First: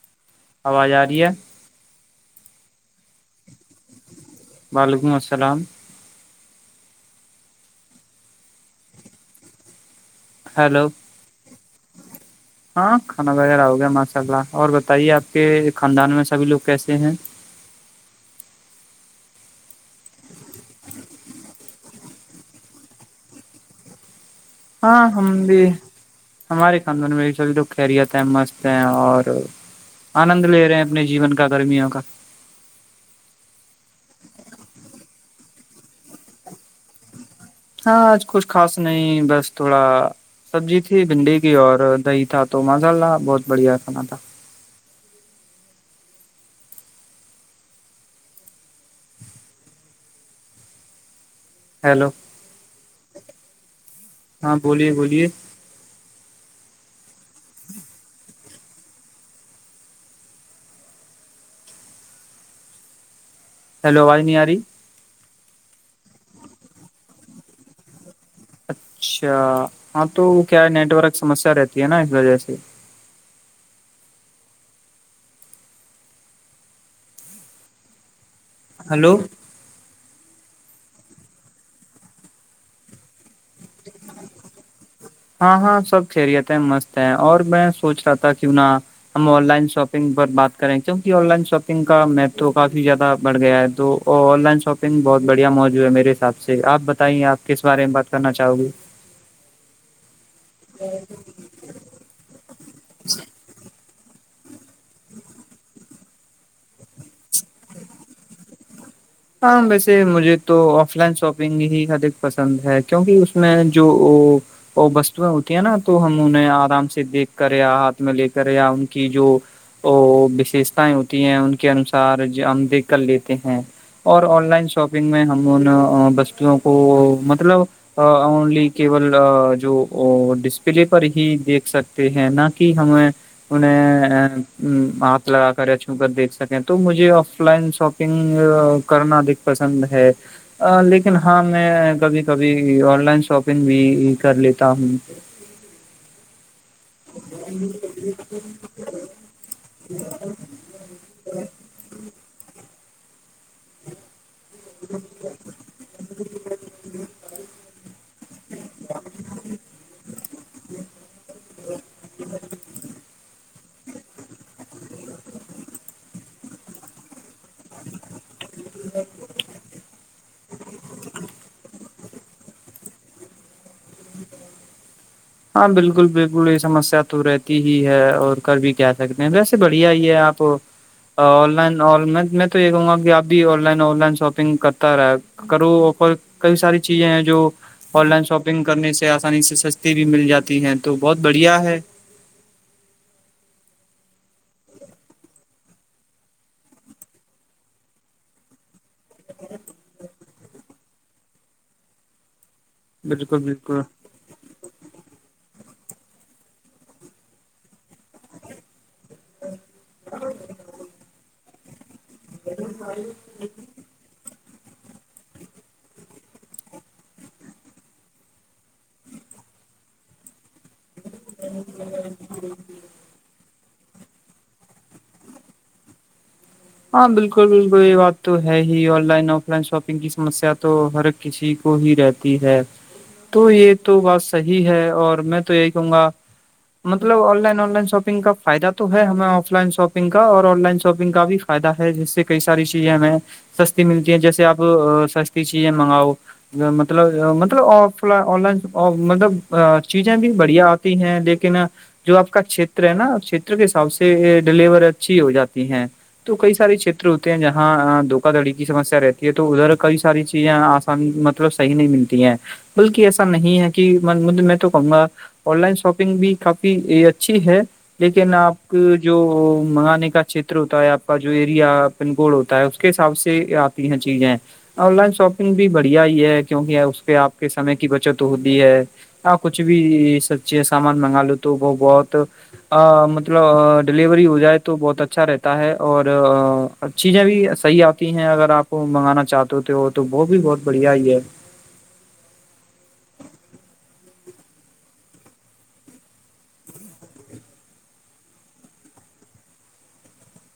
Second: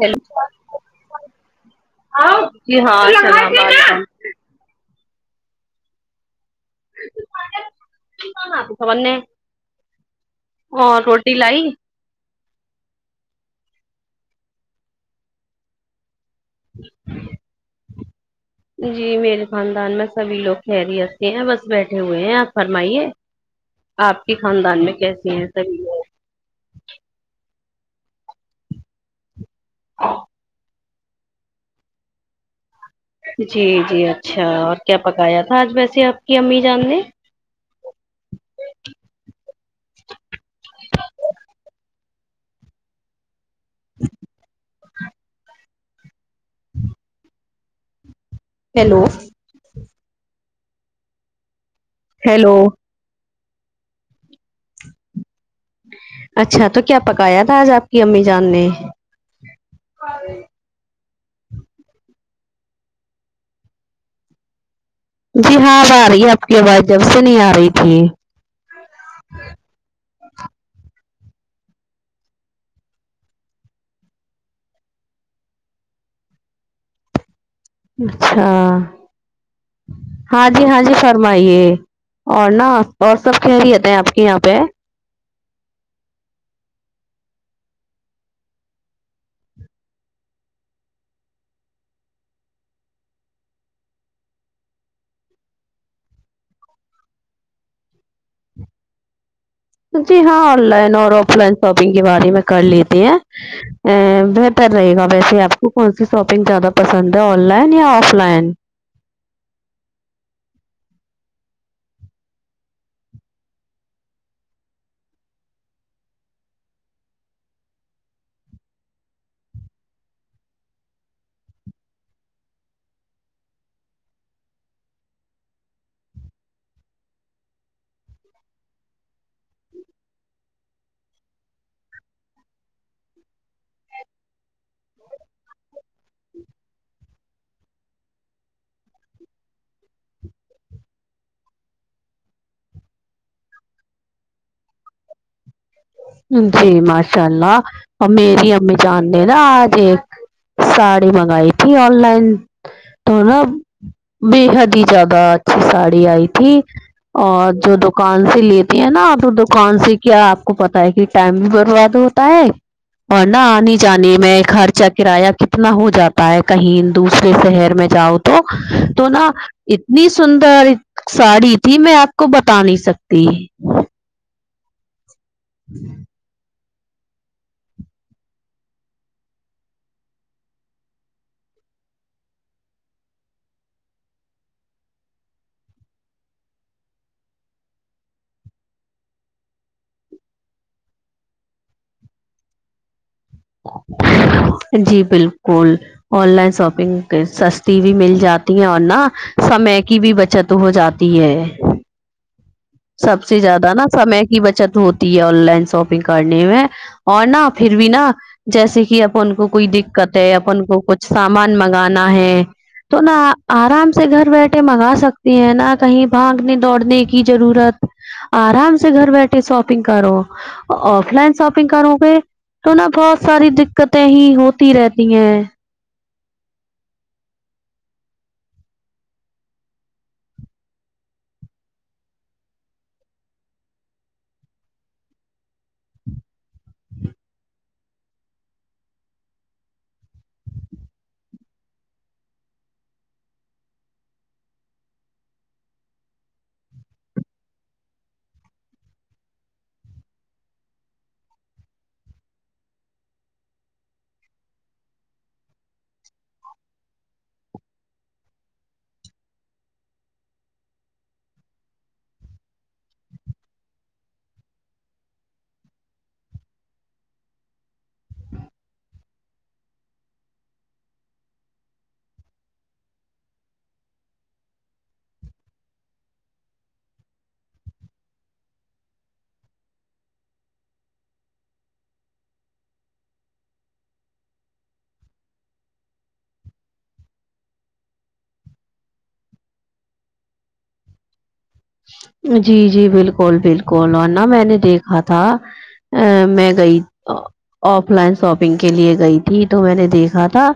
جل آواز آ رہی ہے ج ہاں وعلیکم السلام ب ا ہیلو روٹی ل ہاں کھانا وغیرہ ہو گیا ماشاء اللہ اور بتائیے آپ کے خاندان میں سبھی لوگ کیسے ہیں جی میرے خاندان میں سبھی لوگ خہریے ہیں بس بیٹھے ہوئے ہیں آپ فرمائیے ہ [unintelligible] [inaudible] آپ کے خاندان میں کیسی ہیں تری ہمارے خاندان میں مل سل دکھ جات ہے مست ہیں اور آنند لے رہے ہیں اپنے جیون کا گرمیوں کا جی جی اچھا اور کیا پکایا تھا آج ویسے آپ کی امی جان نے ہاں آج کچھ خاص نہیں بس تھوڑا سبزی تھی بھنڈی کی اور دہی تھا تو مسالہ بہت بڑھیا کھانا تھا ہاں [inaudible] ہیلو ہیلو ہیلو ہاں بولیے بولیے ج [inaudible] اچھا تو کیا پکایا تھا آج آپ کی امی جان نے اور [inaudible] ہیلو وانییاری [unintelligible] جی ہاں آ رہی ہے آپ کی آواز جب سے نہیں آ رہی تھی اچھا ہاں تو کیا نیٹ ورک سمسیا رہتی ہے نا اس وجہ سے اچھا ہلو ہاں جی ہاں جی فرمائیے اور نہا اور سب خہریت ہیں آپ کے یہاں پہ ہاں ہاں سب خیریت ہیں مست ہے اور میں سوچ رہا تھا کیوں نہ ہم آن لائن شاپنگ پر بات کریں کیونکہ آن لائن شاپنگ کا مہتو کافی زیادہ بڑھ گیا ہے تو ا آن لائن شاپنگ بہت بڑھیا موجوع ہے میرے حساب سے آپ بتائیے آپ کس بارے میں بات کرنا چاہو گی جی ہاں آن لائن اور آف لائن شاپنگ کے بارے میں کر لیتے ہیں ا بہتر رہے گا ویسے آپ کو کون سی شاپنگ زیادہ پسند ہے آن لائن یا آف لائن ہاں ویسے مجھے تو آف لائن شاپنگ ہی ادک پسند ہے کیونکہ اس میں جو وہ وہ وستویں ہوتی ہیں نا تو ہم انہیں آرام سے دیکھ کر یا ہاتھ میں لے کر یا ان کی جو ا وشیشتاائیں ہوتی ہیں ان کے انوسار ہم دیکھ کر لیتے ہیں [unintelligible] اور آن لائن شاپنگ میں ہم ان وستووں کو مطلب اونلی کیول جو ڈسپلے پر ہی دیکھ سکتے ہیں نہ کہ ہم م نے ا [inaudible] ہاتھ لگا کر یا چھو کر دیکھ سکیں تو مجھے آف لائن شاپنگ کرنا ادھک پسند ہے لیکن ہاں میں کبھی کبھی آن لائن شاپنگ بھی کر لیتا ہوں ج [inaudible] جی ماشاء اللہ اور میری امی جانتے نا آج ایک ساڑی منگائی تھی آن لائن تو نا بے حد جدہ اچھی ساڑی آئی تھی [unintelligible] اور جو دکان سے لیتی ہیں نا آپ دکان سے کیاپ کو پتا ہے کہ ٹائم بھی برباد ہوتا ہے اور نہ آنے جانے میں خرچہ کرایہ کتنا ہو جاتا ہے کہیں دوسرے شہر میں جاؤ تو تو نا اتنی سندر ساڑی تھی میں آپ کو بتا نہیں سکتی ہاں بالکل بالکل یہ سمسیا توور رہ ہی ہے اور ک بھی کہ سکتے ہیں ویسے بڑھیا ہی ہے آپ آن لائن میں تو یہ کہوں گا کہ آب بھی online online shopping کرتا رہے کرو آفر کئی ساری چیزیں ہیں جو آن لائن شاپنگ کرنے سے آسانی سے س بھی مل جاتی ہیں تو بہت بڑھیا ہے [unintelligible] [inaudible] جی بالکل آن لائن شاپنگ سستی بھی مل جاتی ہیں اور نہا سمے کی بھی بچت ہو جاتی ہے سب بالکل سے زیادہ بالکل نا سمے بچت ہوتی ہے آن لائن شاپنگ کرنے میں اور نہا پھر بھی نا جیسے کہ اب ان کو کوئی دقت ہے اپ کو کچھ سامان منگانا ہے تو نہ آرام سے سے گھر بیٹھے منگا سکتی ہیں نہ کہیں بھانگنے دوڑنے کی ضرورت آرام سے گھر بیٹھے شاپنگ کرو آف لائن شاپنگ کرو گے تو نا بہت ساری دقتیں ہی ہوتی رہتی ہیں ہاں بالکل بالکل یہ بات تو ہے ہی online offline shopping کی سمسیا تو ہر کسی کو ہی رہتی ہے تو یہ تو بات صحی ہے اور میں تو یہی کہوں گا مطلب online online shopping کا فائدہ تو ہے ہمیں آف لائن شاپنگ کا اور آن لائن شاپنگ کا بھی فائدہ ہے جس سے کئی ساری چیزیں ہمیں سستی ملتی ہیں جیسے آپ سستی چیزیں منگاؤ مطلب مطلب آف آن لائن مطلب ا چیزیں بھی بڑھیا ہیں لیکن جو آپ کا کھیتر ہے نا چھیتر کے حساب سے ڈیلیور اچھی ہو جاتی ہیں تو کئی سارے چھیتر ہوتے ہیں جہاں دھوکا دڑی کی سمسیا رہتی ہے تو ادھر کئی ساری چیز مطلب صحیح نہیں ملتی ہیں بلکہ ایسا نہیں ہے کہ میں تو کہوں گا آن لائن شاپنگ بھی کافی اچھی ہے لیکن آپ جو منگانے کا چتر ہوتا ہے آپ کا جو ایریا پنگول ہوتا ہے اس کے حساب سے آتی یہ چیزیں آن لائن شاپنگ بھی بڑھیا ہی ہے کیونکہ اس پ آپ کے سمے کی بچت ہوتی ہے آ کچھ بھی سبچی سامان منگا لو تو وہ بہت مطلب ڈیلیوری ہو جائے تو بہت اچھا رہتا ہے اور چیزیں بھی صحیح آتی ہیں اگر آپ منگانا چاہتے ہو تو تو وہ بھی بہت بڑھیا ہی ہے جی جی بالکل بالکل اورا میں نے دیکھا تھا ا میں گئی آف لائن شاپنگ کے لیے گئی تھی تو میں نے دیکھا تھا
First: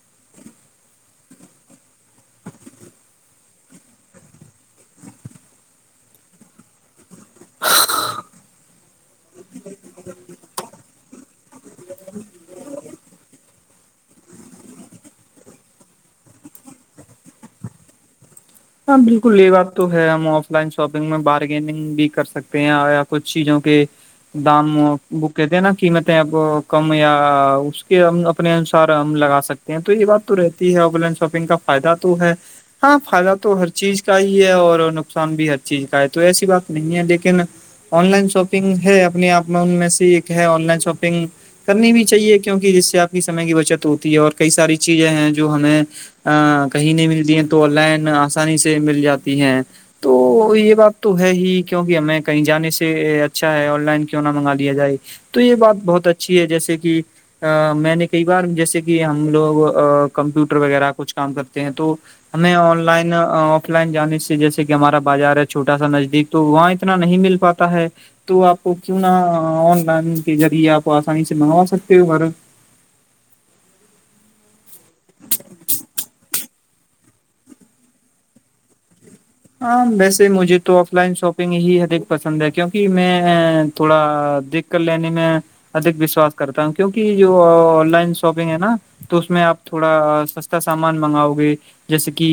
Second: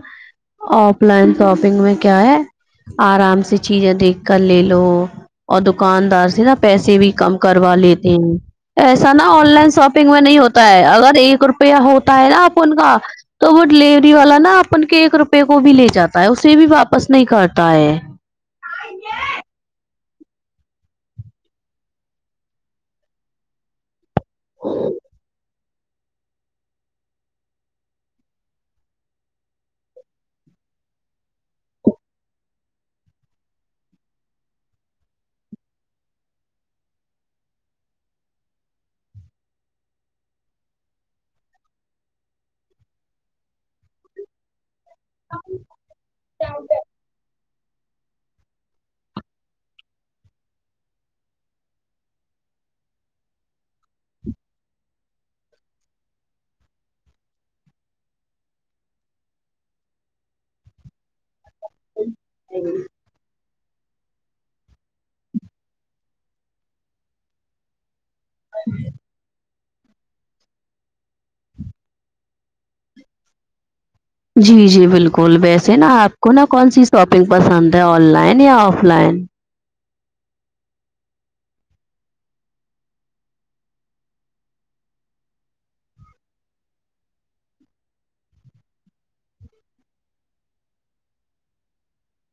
آف لائن شاپنگ میں کیا ہے آرام سے چیزیں دیکھ کر لے لو اور دکاندار سے نا پیسے بھی کم کروا لیتے ہیں ایسا نا آن لائن شاپنگ میں نہیں ہوتا ہے اگر ایک روپیہ ہوتا ہے نا آپ ان کا تو وہ ڈیلیوری والا نا اپن کے ایک روپے کو بھی لے جاتا ہے اسے بھی واپس نہیں کرتا ہے ہاں بالکل یہ بات تو ہے ہم آف لائن شاپنگ میں بارگینگ بھی کر سکتے ہیں یا کچھ چیزوں کے دام بوکے تھ نہا قیمت ب کم یا اس کے ہم اپنے انسار ہم لگا سکتے ہیں تو یہ بات تو رہتی ہے آن لائن شاپنگ کا فائدہ تو ہے ہاں فائدہ تو تو ہر چیز کا ہی ہے اور نقصان بھی ہر چیز کا ہے تو ایسی بات نہیں ہے لیکن آن لائن شاپنگ ہے اپنے آپ میں ان میں سے ایک ہے آن لائن شاپنگ کرنی بھی چاہیے کیونکہ جس سے آپ کی سمے کی بچت ہوتی ہے اور کئی ساری چیزیں ہیں جو ہمیں کہیں نہیں ملتی ہیں تو آن لائن آسانی سے مل جاتی ہیں تو یہ بات تو ہے ہی کیونکہ ہمیں کہیں جانے سے اچھا ہے آن لائن کیوں نہ منگا لیا جائے تو یہ بات بہت اچھی ہے جیسے کہ ا میں نے کئی بار جیسے کہ ہم لوگ کمپیوٹر وغیرہ کچھ کام کرتے ہیں تو ہمیں آن لائن آف لائن جانے سے جیسے کہ ہمارا بازار ہے چھوٹا سا نزدیک تو وہاں اتنا نہیں مل پاتا ہے تو آپ کو کیوں نہ آن لائن کے ذریعے آپ آسانی سے منگوا سکتے ہو گھر جی جی بالکل ویسے نا آپ کو نا کون سی شاپنگ پسند ہے آن لائن یا آف لائن ہاں ویسے مجھے تو آف لائن شاپنگ ہی ادک پسند ہے کیونکہ میں تھوڑا دیک کر لینے میں ادک وشواس کرتا ہوں کیوںکہ جو آن لائن شاپنگ ہے نا تو اس میں آپ تھوڑا سستا سامان منگاؤ گے جیسے کہ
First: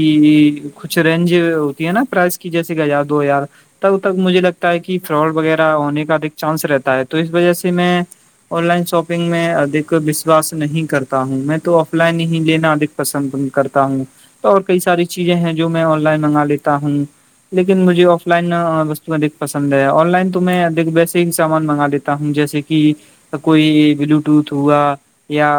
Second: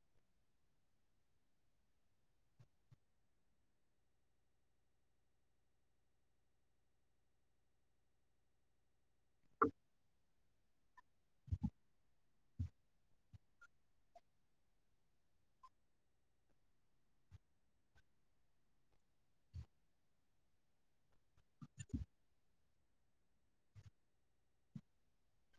کچھ رینج ہوتی ہے نا پرائز کی جیسے کہ ہزار دو ہزار تب تک مجھے لگتا ہے کہ فراڈ وغیرہ ہونے کا ادھک چانس رہتا ہے تو اس وجہ سے میں آن لائن شاپنگ میں ادھ وشاس نہیں کرتا ہوں میں تو آف لائن ہی لینا اد پسند کرتا ہوں تو اور کئی ساری چیزیں ہیں جو میں آن لائن منگا لیتا ہوں لیکن مجھے آف لائن وو اک پسند ہے آن لائن تو میں ویسے ہی سامان منگا دیتا ہوں جیسے کہ کوئی بلوٹوتھ ہوا یا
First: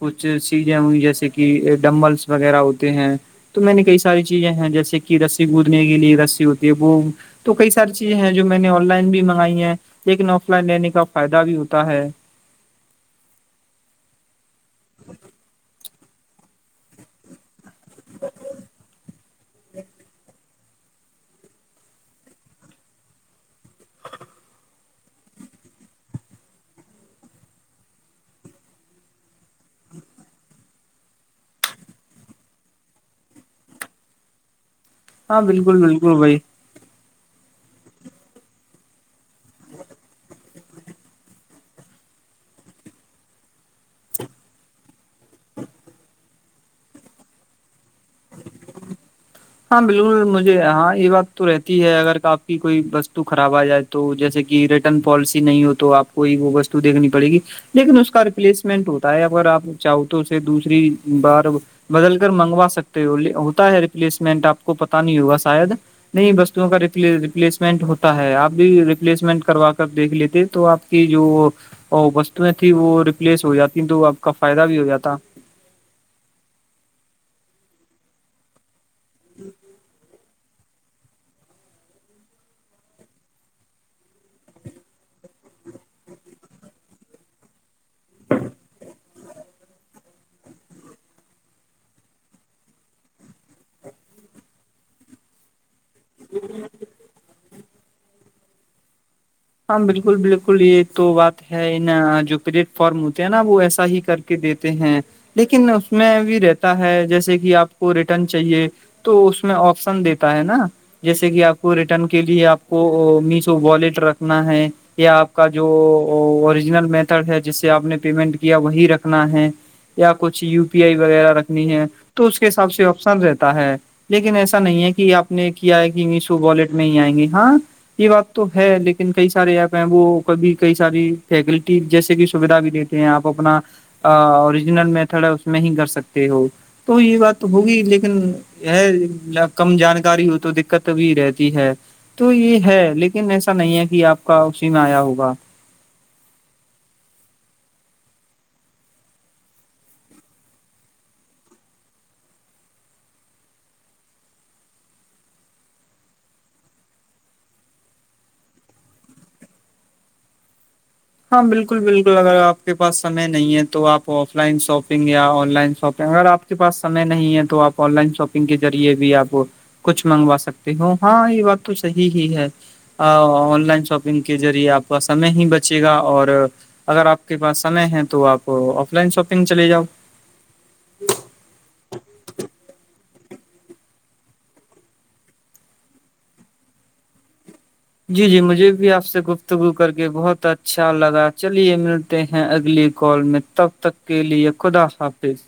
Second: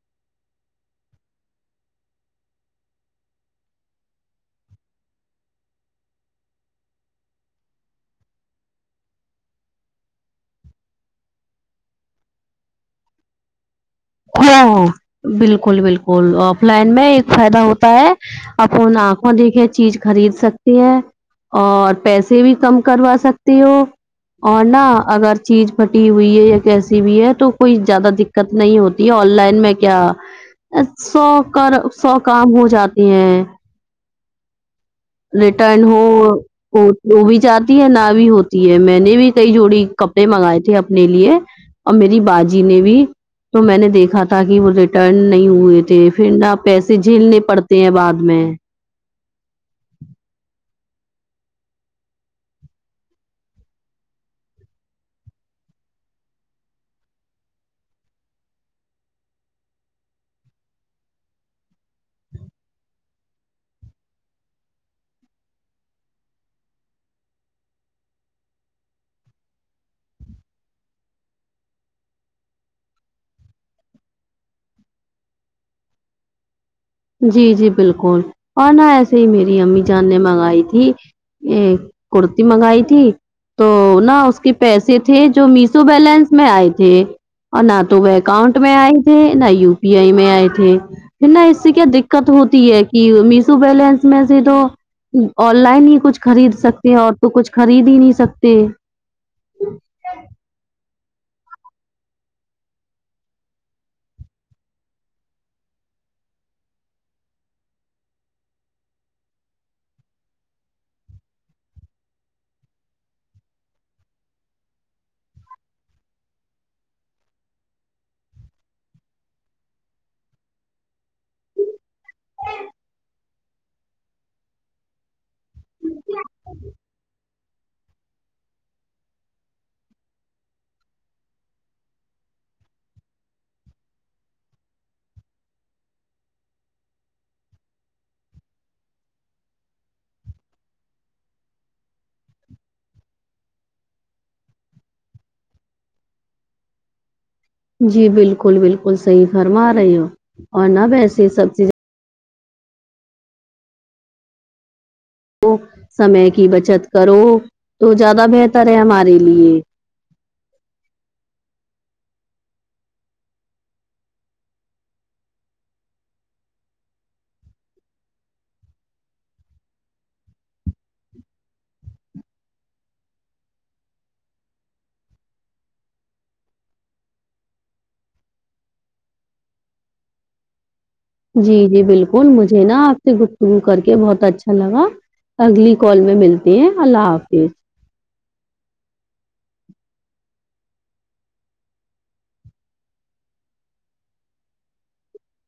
کچھ چیزیں ہوئی جیسے کہ ڈمبلس وغیرہ ہوتے ہیں تو میں نے کئی ساری چیزیں ہیں جیسے کہ رسی کودنے کے لیے رسی ہوتی ہے وہ تو کئی ساری چیزیں ہیں جو میں نے آن لائن بھی منگائی ہیں لیکن آف لائن لینے کا فائدہ بھی ہوتا ہے ہاں ہاں بالکل بالکل آف لائن میں ایک فائدہ ہوتا ہے اپنا آ کو دیکھے چیز خرید سکتے ہیں اور پیسے بھی کم کروا سکتے ہو اور نہا اگر چیز پھٹی ہوئی ہے یا کیسی بھی ہے تو کوئی زیادہ دقت نہیں ہوتی آن لائن میں کیا سو کر سو کام ہو جاتے ہیں ہاں بالکل ریٹرن ہو بالکل بھائی وہ بھی چاہتی ہے نہ بھی ہوتی ہے میں نے بھی کئی جوڑی کپڑے منگائے تھے اپنے لیے اور میری باجی نے بھی تو میں نے دیکھا تھا کہ وہ ریٹرن نہیں ہوئے تھے پھر نہا پیسے جھیلنے پڑتے ہیں بعد میں ہاں بالکل مجھے ہاں یہ بات تو رہتی ہے اگر آپ کی کوئی وستو خراب آ جائے تو جیسے کہ ریٹرن پالیسی نہیں ہو تو آپ کو ہی وہ وستو دیکھنی پڑے گی لیکن اس کا ریپلیسمنٹ ہوتا ہے اگر آپ چاہو تو اس سے دوسری بار بدل کر منگوا سکتے ہو ہوتا ہے ریپلیسمنٹ آپ کو پتا نہیں ہوگا شاید نہیں وستوں کا ریپلیسمنٹ ہوتا ہے آپ بھی ریپلیسمنٹ کروا کر دیکھ لیتے تو آپ کی جو وستویں تیں وہ ریپلیس ہو جاتی تو آپ کا فائدہ بھی ہو جاتا جی جی بالکل اورن ایسے ہی میری امی جان نے منگائی تھی ایک کتی منگائی تھی تو نہ اس کے پیسے تھے جو میسو بیلنس میں آئے تھے اور نہ تو وہ اکاؤنٹ میں آئے تھے نہ یو پی آئی میں آئے تھے پھر نہ اس کیا دقت ہوتی ہے کہ میشو بیلنس میں سے تو آن لائن ہی کچھ خرید سکتے اور تو کچھ خرید ہی نہیں سکتے ہاں بالکل بالکل یہ تو بات ہے نا جو پلیٹ فارم ہوتے ہے نا وہ ایسا ہی کرتے دیتے ہیں لیکن اس میں بھی رہتا ہے جیسے کہ آپ کو ریٹرن چاہیے تو اس میں آپشن دیتا ہے نا جیسے کہ آپ کو ریٹرن کے لیے آپ کو میشو والیٹ رکھنا ہے یا آپ کا جو اوریجنل میتھڈ ہے جس سے آپ نے پیمنٹ کیا وہی رکھنا ہے یا کچھ یو پی آئی وغیرہ رکھنی ہے تو اس کے حساب سے آپشن رہتا ہے لیکن ایسا نہیں ہے کہ آپ نے کیا ہے کہ میشو والٹ میں ہی آئیں گے ہاں یہ بات تو ہے لیکن کئی سارے ایپ ہیں وہ کبھی کئی ساری فیکلٹی جیسے کہ سویدھا بھی دیتے ہیں آپ اپنا اوریجنل میتھڈ ہے اس میں ہی کر سکتے ہو تو یہ بات تو ہوگی لیکن ہے کم جانکاری ہو تو دقت بھی رہتی ہے تو یہ ہے لیکن ایسا نہیں ہے کہ آپ کا اسی میں آیا ہوگا جی بالکل بالکل صحیح فرما رہی ہو اور نہ ویسے سب چیزیں سمے کی بچت کرو تو زیادہ بہتر ہے ہمارے لیے ہاں بالکل بالکل اگر آپ کے پاس سمے نہیں ہے تو آپ آف لائن شاپنگ یا آن لائن شاپنگ اگر آپ آ کے پاس سمے نہیں ہے تو آپ آن لائن شاپنگ کے ریعے بھی آپ کچھ منگوا سکتے ہو ہاں یہ بات تو صحی ہی ہے آن لائن شاپنگ کے ذریعے آپ کا سے ہی بچ چے گا اور اگر آپ کے پاس سمے ہے تو آپ آف لائن شاپنگ چلے جاؤ جی جی بالکل مجھے نا آپ سے گفتگو کر کے بہت اچھا لگا اگلی کال میں ملتی ہیں اللہ حافظ جی جی مجھے بھی آپ سے گفتگو کر کے بہت اچھا لگا چلیے ملتے ہیں اگلی کال میں تب تک کے لیے خداا پظ [unintelligible]